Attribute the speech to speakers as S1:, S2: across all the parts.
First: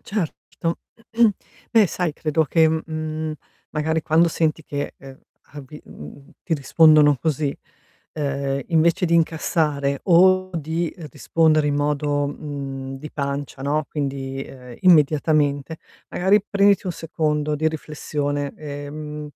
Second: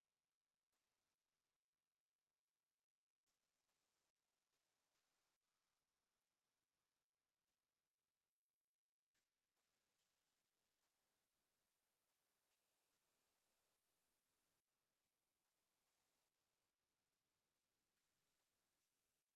S1: Certo. Beh sai, credo che, mhmm, magari quando senti che, ehm, avi mhmm, ti rispondono così, ehm, invece di incassare o di rispondere in modo, mhmm, di pancia, no, quindi, ehm, immediatamente, magari prenditi 1 secondo di riflessione, e, mhmm,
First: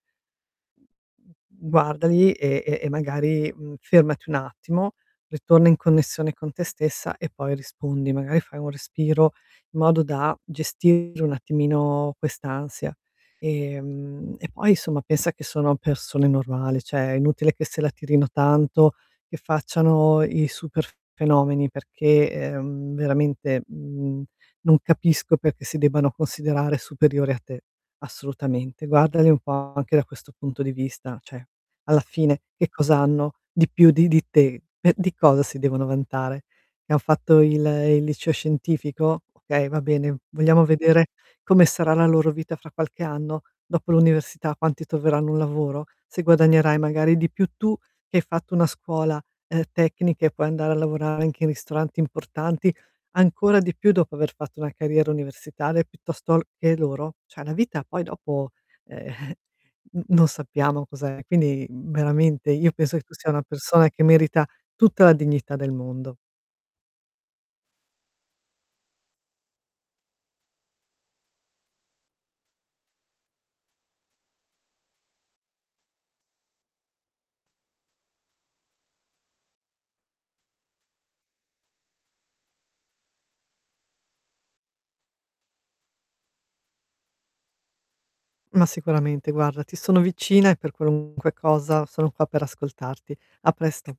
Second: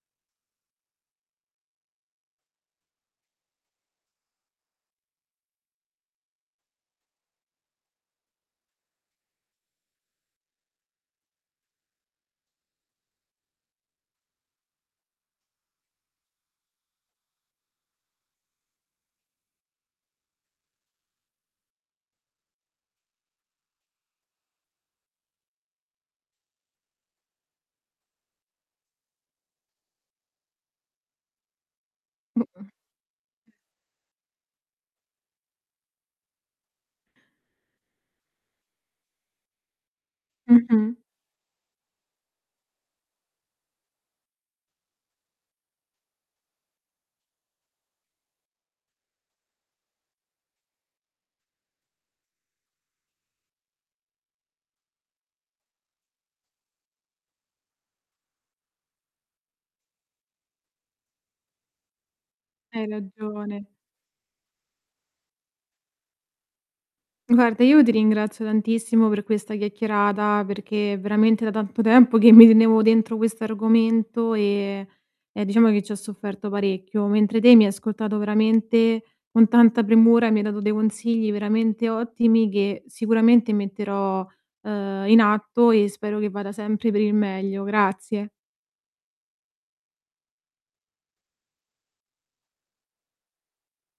S1: guardali e e e magari, mhmm, fermati un attimo, ritorna in connessione con te stessa e poi rispondi. Magari fai un respiro, in modo da gestire un attimino quest'ansia, ehm, e poi insomma pensa che sono persone normali, cioè è inutile che se la tirino tanto, che facciano i super fenomeni perché, ehm, veramente, mhmm, non capisco perché si debbano considerare superiori a te, assolutamente. Guardali un po' anche da questo punto di vista, cioè alla fine
S2: Mh-mh.
S1: che cos'hanno di più di di te? Eh, di cosa si devono vantare? Che han fatto il il liceo scientifico? Okay, va bene, vogliamo
S2: Mh-mh.
S1: vedere come sarà la loro vita fra qualche anno, dopo l'università, quanti troveranno un lavoro? Se guadagnerai magari di più tu, che hai fatto una scuola, ehm, tecnica e puoi andare a lavorare anche in ristoranti importanti, ancora di più dopo aver fatto una carriera universitaria, piuttosto l che loro? Cioè la vita poi dopo, ehm, n non sappiamo cos'è, quindi veramente, io
S2: Hai
S1: penso che tu sia una
S2: ragione.
S1: persona, che merita tutta la dignità del mondo.
S2: Guarda io ti ringrazio tantissimo per questa chiacchierata, perché è veramente da tanto tempo, che mi tenevo dentro questo argomento e e diciamo che ci ho sofferto parecchio, mentre te mi hai ascoltato veramente con tanta premura, mi hai dato dei consigli veramente ottimi, che sicuramente metterò, ehm, in atto e spero che vada sempre per il meglio. Grazie.
S1: Ma sicuramente guarda, ti sono vicina, e per qualunque cosa sono qua per ascoltarti. A presto.